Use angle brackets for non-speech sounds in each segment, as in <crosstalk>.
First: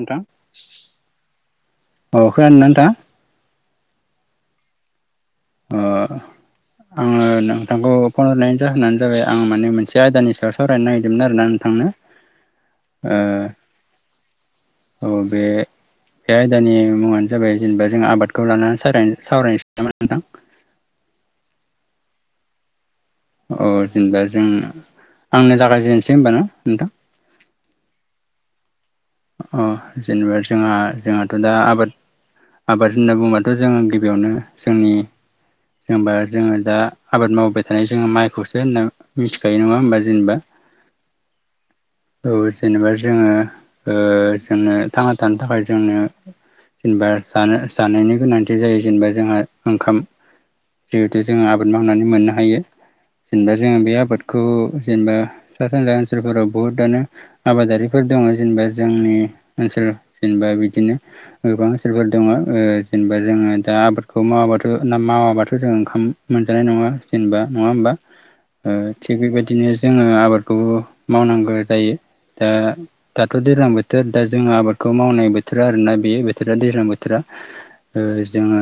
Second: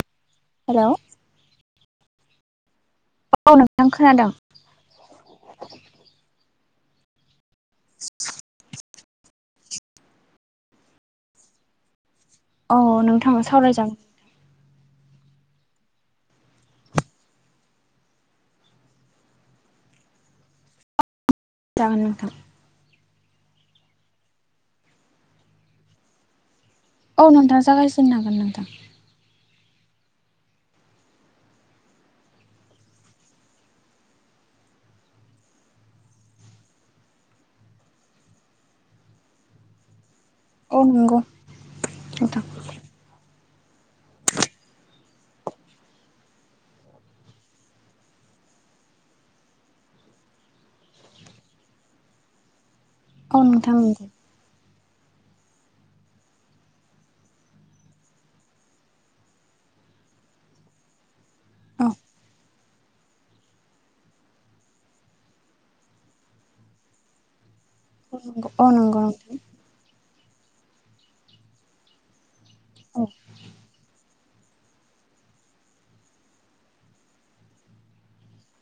नोंथां हेलौ अ‌ खोनादो‌ना नोंथाङा औ नोंथां खोनादों अ आङो नोंथांखौ‌ फन‌ हरनायनि‌ जाहोनानो जाबाय आं मे मोनसे आयदानि सायाव सावरायनो नागिरदोंमोन आरोना नोंथांनो अ ओ नोंथां सावरायजागोन औ बे बे आयदानि मुङानो जाबाय जेनेबा जों आबादखौ लानानै सावरायनो सावरायनोसै नामा नोंथां <inaudible> जागोन नोंथां अ जेनेबा जों आंनो जागायजेननोसै होमबा ना नोंथां औ नोंथां जागायजेननो हागोन नोंथां अह जेनेबा जोंहा जोंहाथ दा आबाद आबाद होनना बुङोबाथ जोङो गिबियावनो जोंनि जेनबा जोङो दा आबाद मावबाय थानाय जोङो माइखौसो होनना मिथिखायो नङा होमबा जेनेबा औ नंगौ औ नोंथां जेनेबा जोङो ओ जोंनो थांना थानो थाखाय जोंनो जेनेबा जानो जानायनि गोनांथि जायो जेनेबा जोंहा ओंखाम जिहेथु जोङो आबाद मावनानै मोननो हायो औ जेनेबा नोंथां जोङो बे नंगौ आबादखौ जेनेबा सा सानजा ओनसोलफोराव बुहुतआनो आबादारिफोर दङ जेनेबा जोंनि ओनसोल जेनेबा बिदिनो गोबां ओनसोलफोर दङ ओ जेनेबा जोङो दा आबादखौ मावाबाथ ना मावाबाथ जों ओंखाम मोनजानाय नङा जेनेबा नङा होमबा औ ओ नंगौ थिग बेबायदिनो जोङो ओ आबादखौ मावनांगौ जायो ओ औ दाथ दैज्लां बोथोर दा जोंङो आबादखौ मावनाय बोथोर आरोना बेयो बोथोरा दैज्लां बोथोरा ओ जोङो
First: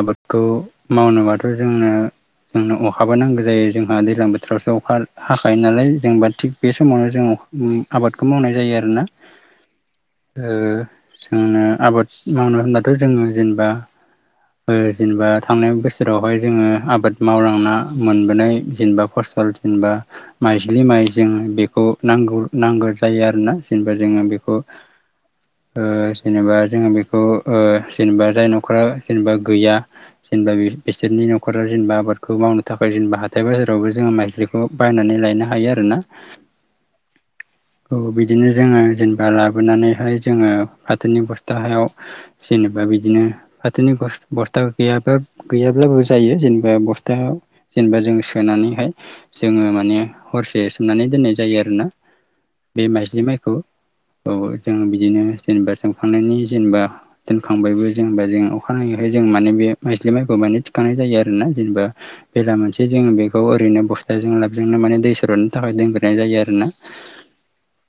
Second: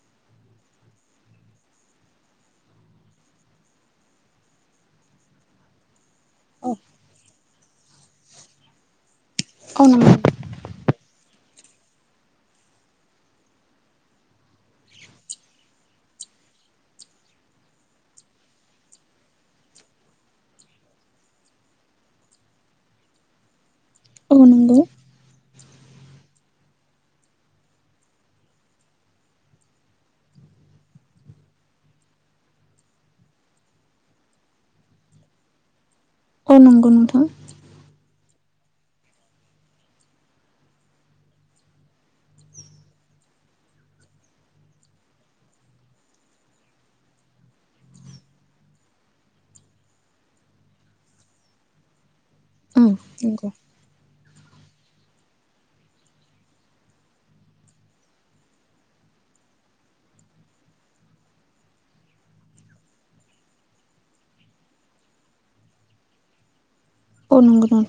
आबादखौ मावनोबाथ जोंनो जोंनो अखाबो नांगौ जायो जोंहा दैज्लां बोथोरावसो अखा हाखायो नालाय जेनेबा थिग बे समावनो जोंङो आबादखौ मावनाय जायो आरोना ओ जोंनो आबाद मावनो होनबाथ‌ जोङो जेनेबा ओ जेनेबा थांनाय बोसोरावहाय जोङो आबाद मावलांना मोनबोनाय जेनेबा फस सल जेनेबा माइज्लि माइ जों बेखौ नांगौ नांगौ जायो आरो ना जेनेबा जोङो बेखौ ओ जेनेबा जोङो बेखौ ओ जेनेबा जाय नखरा जेनेबा गैया जेनेबा बिसोरनि नखरा जेनेबा आबादखौ मावनो थाखाय जेनेबा हाथाय बाजारावबो जोङो माइज्लिखौ बायनानै लायनो हा हायो आरो ना औ नंगौ नोंथां बिदिनो जोङो जेनेबा लाबोनानैहाय जोङो फाथोनि बस्थाहायाव जेनेबा बिदिनो फाथोनि बस बस्था गैयाब्रा गैयाब्लाबो जायो जेनेबा बस्था जेनेबा जों सोनानैहाय जोङो माने हरसे सोमनानै दोननाय जायो आरोना औ बे माइज्लि माइखौ नंगौ औ जों बिदिनो जेनेबा सोमखांनायनि जेनेबा दोनखांबायबो जेनेबा जों अखानायैहाय जों माने बे माइज्लि माइखौ माने थिखांनाय जायो आरोना जेनेबा बेलामोनसे जोङो बेखौ ओरैनो बस्थाजों लाबजोंनोमाने दै सरनाय थाखाय दोनग्रोनाय जायो आरोना अ नंगौ नों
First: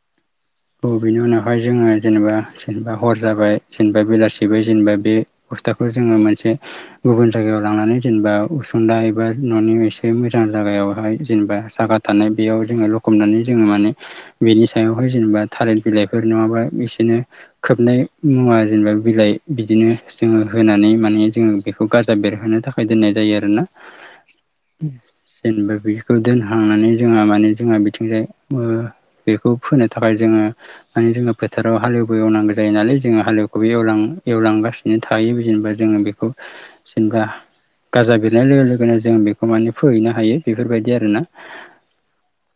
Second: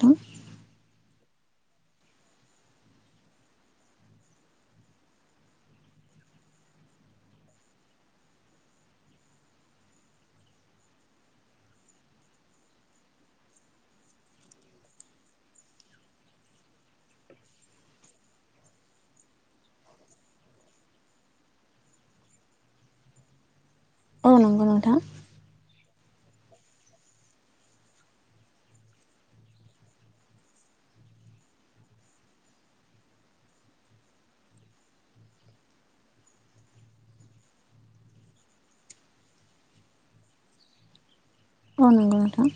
औ बेनि उनाव हाय जोङो जेनेबा जेनेबा हर जाबाय जेनेबा बेलासेबाय जेनेबा बे बस्थाखौ जोङो मोनसे गुबुन जायगायाव लांनानै जेनेबा उसुंदा एबा न'नि एसे मोजां जायगायावहाय जेने सागा थानाय बेयाव जोङो लखबनानै जोङो माने इ सायावहाय जेनेबा थालिर बिलाइफोर नङाबा बिसोरनो खोबनाय मुवा जेनेबा बिलाइ बिदि बिदिनो जोङो होनानै माने जोङो बेखौ गाजा बेरहोनो थाखाय दोननाय जायो आरोना। औ नंगौ नोंथां जेनेबा बेखौ दोनहांनानै जोंहा माने जोंहा बिथिंजाय बेखौ फोनो थाखाय जोङो माने जोङो फोथाराव हालेवबो एवनांगौ जायो नालाय जोङो हालेवखबो एवलां एवलां थगासिनो थायो जेनेबा जोङो बेखौ जेनेबा गाजा बिरनाय लोगो लोगोनो जों बेखौ माने फोहैनो हायो बेफोरबायदि आरोना। अ नंगौ नोंथां।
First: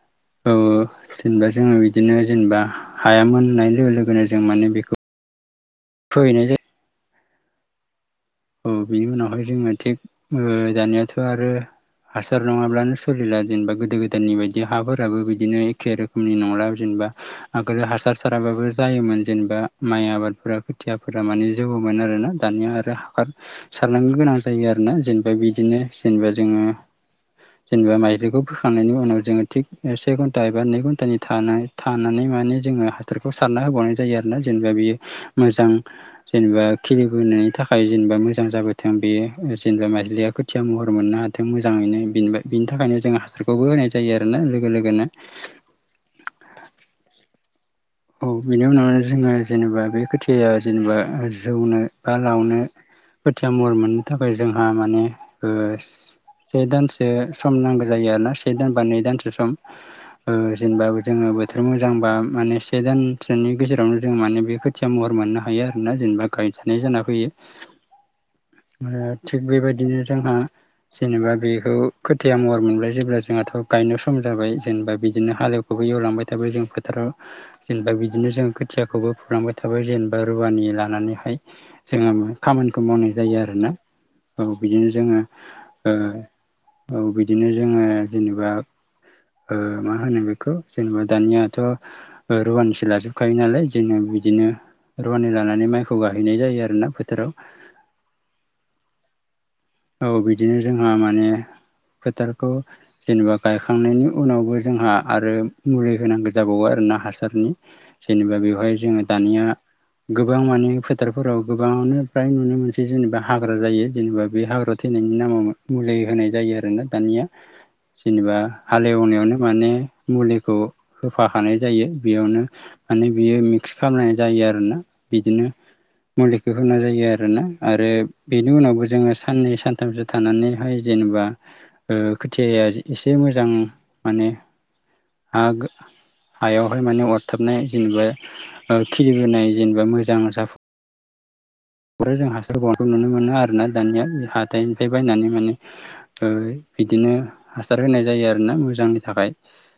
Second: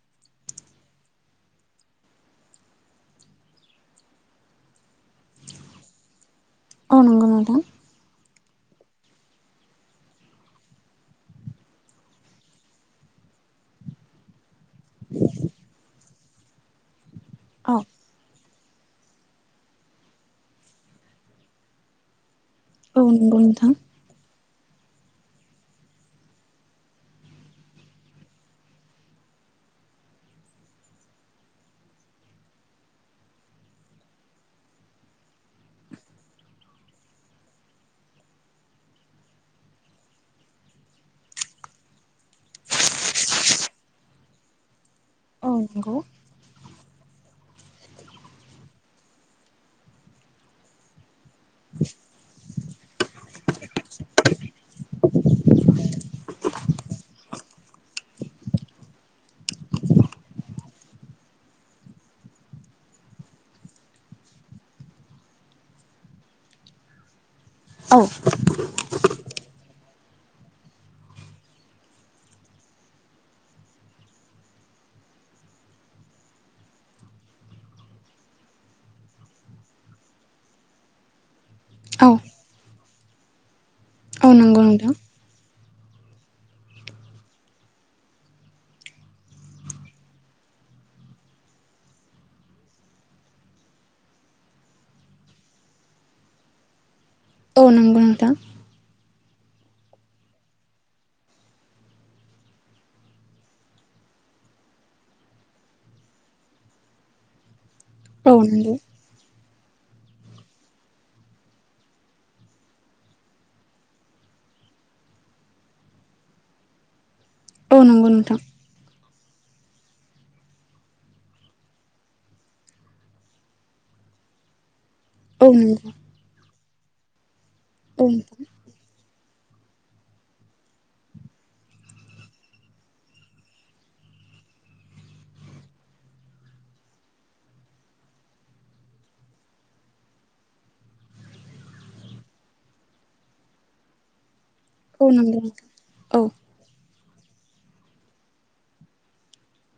<inaudible> औ जेनेबा जोङो बिदिनो जेनेबा हाया मोननाय लोगो लोगोनो जों माने बेखौ <unintelligible> औ नंगौ नोंथां। औ बिनि उनावहाय जोङो थिग दानायाथ' आरो हासार नङाब्लानो सोलिला जेनेबा गोदो गोदायनि बायदि हाफोराबो बिदिनो एखे रोखोमनि नंला जेनबा औ आगोल हासार साराबाबो जायोमोन जेनेबा माइ आबादफोरा खोथियाफोरा माने जौवोन आरोना। दानिया आरो औ हा नंगौ नोंथां सारनांगौ गोनां जायो आरोना। जेनेबा बिदिनो जेनेबा जोङो जेनेबा माइलिखौ फोखांनायनि उनाव जोङो थिग से घन्टा एबा नै घन्टानि थाना थानानै मानि जोङो हासारखौ होबावनाय जायो आरोना जेनेबा बेयो मोजां जेनेबा खि नि थाखाय <unintelligible> मोजां जाबोथों बेयो जेनेबा माइज्लिया खोथिया महर मोननो हाथों मोजाङैनो बिनि थाखायनो बेखौबो होनाय जायो आरोना। लोगो लोगोनो औ नंगौ। औ बिनि उनावनो जोङो जेनेबा बे खोथिया जेनेबा जौनो बा लावनो खोथिया महर मोननो थाखाय जोंहा माने ओ से दानसो सम नांगौ जायो आरोना। से दान बा नै दानसो सम ओ जेनेबा जोङो बोथोर मोजांबा मा से दानसोनि गेजेरावनो जों माने बे खोथिया महर मोननो हायो आरोना जेनेबा गायजानाय जाना फैयो। औ थिग बेबायदिनो जोंहा जेनेबा बेखौ खोथिया महर मोनबाय जेब्ला जोंहाथ' गायनो सम जाबाय जेनेबा बिदिनो हालेवखौबो एवलांबाय थाबाय जों फोथाराव जेनेबा बिदिनो जों खोथियाखौबो फुलांबाय थाबाय जेनेबा रुवानि लानानैहाय। औ जोङो खामानिखौ मावनाय जायो आरोना। औ नंगौ बिदिनो नोंथां जोङो ओ औ बिदिनो जोङो जेनेबा ओ मा होनो बेखौ जेनेबा दानियाथ' रुवानिसो लाजोबखायो नालाय जोङो बिदिनो रुवानि लानानै माइखौ गायहोनाय जायो आरो। औ नंगौ नोंथां। औ बिदिनो जोंहा माने फोथारखौ जेनेबा गायखांनायनि उनावबो जोंहा आरो मुलि होनांगौ जाबावो आरो। ना हासारनि औ जेनेबा बेवहाय नंगौ जोङो दानि गोबां मानि फोथारफोराव गोबाङानो फ्राय नुनो मोनसै जेनेबा हाग्रा जायो जेनेबा बे हाग्रा थैनायनि नामाव मुलि होनाय जायो आरोना। दानिया औ नंगौ जेनेबा नोंथां हालनायाव माने मुलिखौ होफाखानाय जायो बेयावनो माने बियो मिक्स खालामनाय जायो। यो आरो ना। बिदिनो औ नंगौ औ मुलिखौ होनाय जायो आरोना आरो नोंथां बेनि उनावबो जोङो साननैसो सानथामसो थानानैहाय जेनेबा ओ खोथियाया एसे मोजां माने आग हायावहाय माने अरथाबनाय जेनेबा ओ खिलिबोनाय जेनेबा मोजां जाफु बे जों हासार बां नुनो मोनो आरोना दानिया हाथायनिनिफ्राय औ बायनानै नंगौ मानो नोंथां औ औ बिदिनो हासार होनाय जायो आरोना मोजांनि थाखाय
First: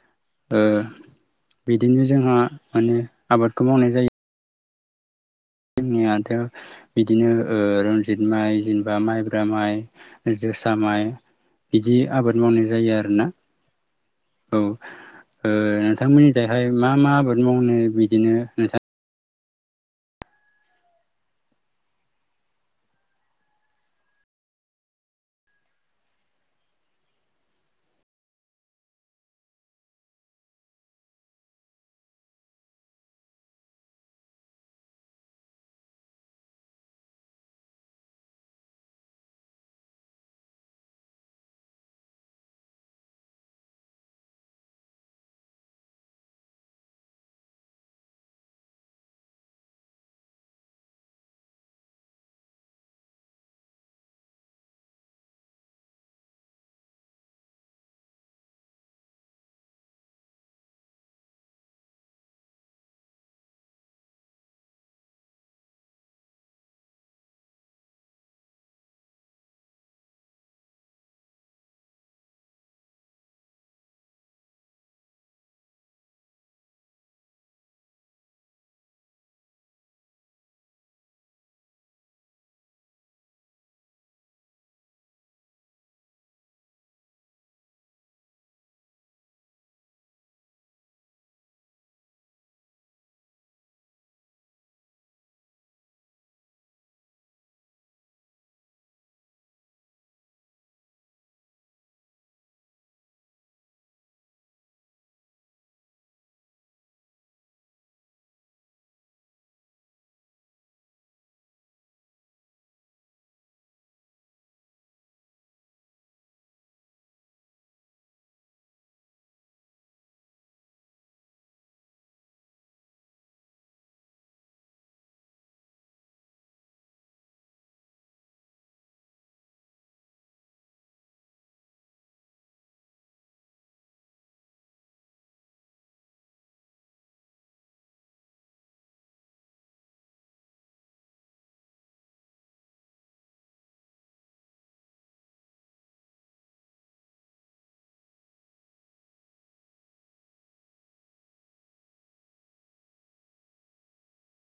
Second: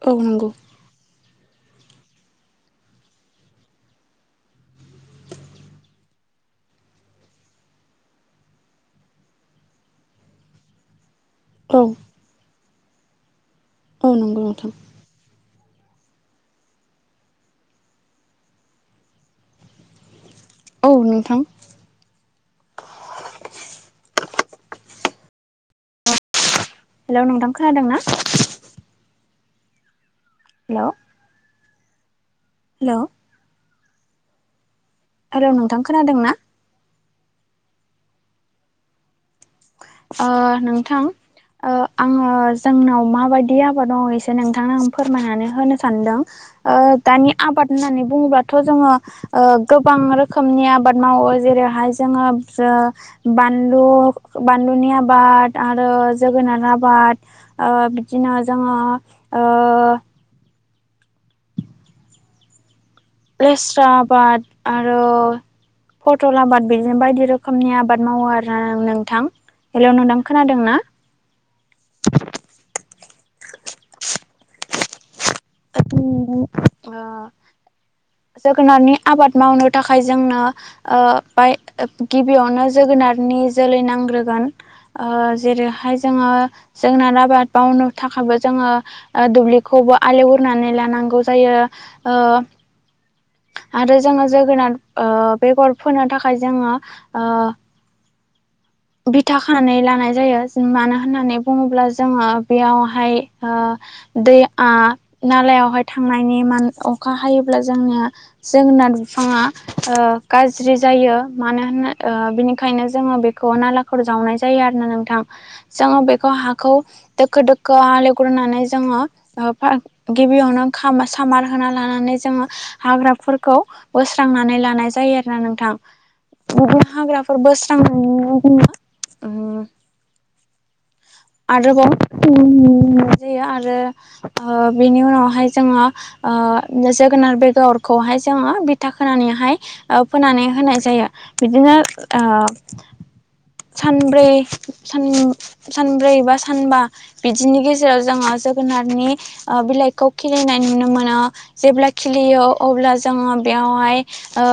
औ नंगौ बिदिनो जोंहा माने आबादखौ मावनाय जायो जोंनियाथ बिदिनो रनजित माइ जेनेबा माइब्रा माइ जोसा माइ औ बिदि आबाद मावनाय जायो आरोना औ नंगौ नोंथां ओ नोंथांमोननिजोंहाय मा मा आबाद मावनो बिदिनो नोंथां औ नोंथां हेलौ नोंथां खोनादों ना हेल' हेल' आरौ नोंथां खोनादों ना ओ नोंथां ओ आङो जोंनाव माबायदि आबाद मावो एसे नोंथांनो आं फोरमायनानै होनो सानदों ओ दानि आबाद होननानै बुङोब्लाथ' जोङो ओ गोबां रोखोमनि आबाद मावो जेरैहाय जोङो जो बानलु बानलुनि आबाद आरो जोगोनार आबाद ओ बिदिनो जोङो ओ लेस्रा आबाद आरो फटल आबाद बिदिनो बायदि रोखोमनि आबाद मावो आरो ना नोंथां हेलौ नोंथां खोनादों ना <inaudible> <unintelligible> जोगोनारनि आबाद मावनो थाखाय जोंनो ओ बाय गिबियावनो जों जोगोननि जोलै नांग्रोगोन जेरैहाय जोङो आबाद मावनो थाखायबो जोङो दुब्लिखौबो हाल एव फोनानै लानांगौ जायो ओ आरो जोङो जोगोनार ओ बेगर फोनो थाखाय जोङो ओ बिथा खानानै लानाय जायो मानो होननानै बुङोब्ला जोङो बेयावहाय ओ दै आ नालायावहाय थांनायनि अखा हायोब्ला जोंनिया जोंनि जोगोनार बिफाङा ओ गाज्रि जायो मानो होनना ओ बिनिखायनो जोङो नालाफोर जावनाय जायो आरोना नोंथां जोंङो बेखौ हाखौ दोखो दोखो हाल एवग्रो नानै जोङो ओ फा गिबियावनो खा सामारहोना लानानै जोङो हाग्राफोरखो खौ बोस्रांनानै लानाय जायो आरोना नोंथां गुबुन हाग्राफोर बोस्रां उम उम आरोबाव उम मोननाय जायो ओ आरो बेनि उनावहाय जोङो ओ जोगोनार बेगरखौहाय जोङो बिथा खोनानैहाय ओ फोनानै होनाय जायो बिदिनो ओ सानब्रै सान सानब्रै बा सानबा बिदिनि गेजेराव जोङो जोगोनारनि बिलाइखौ खिरिलिनायनि नुनो मोनो जेब्ला खिलियो अब्ला जोङो बेयावहाय ओ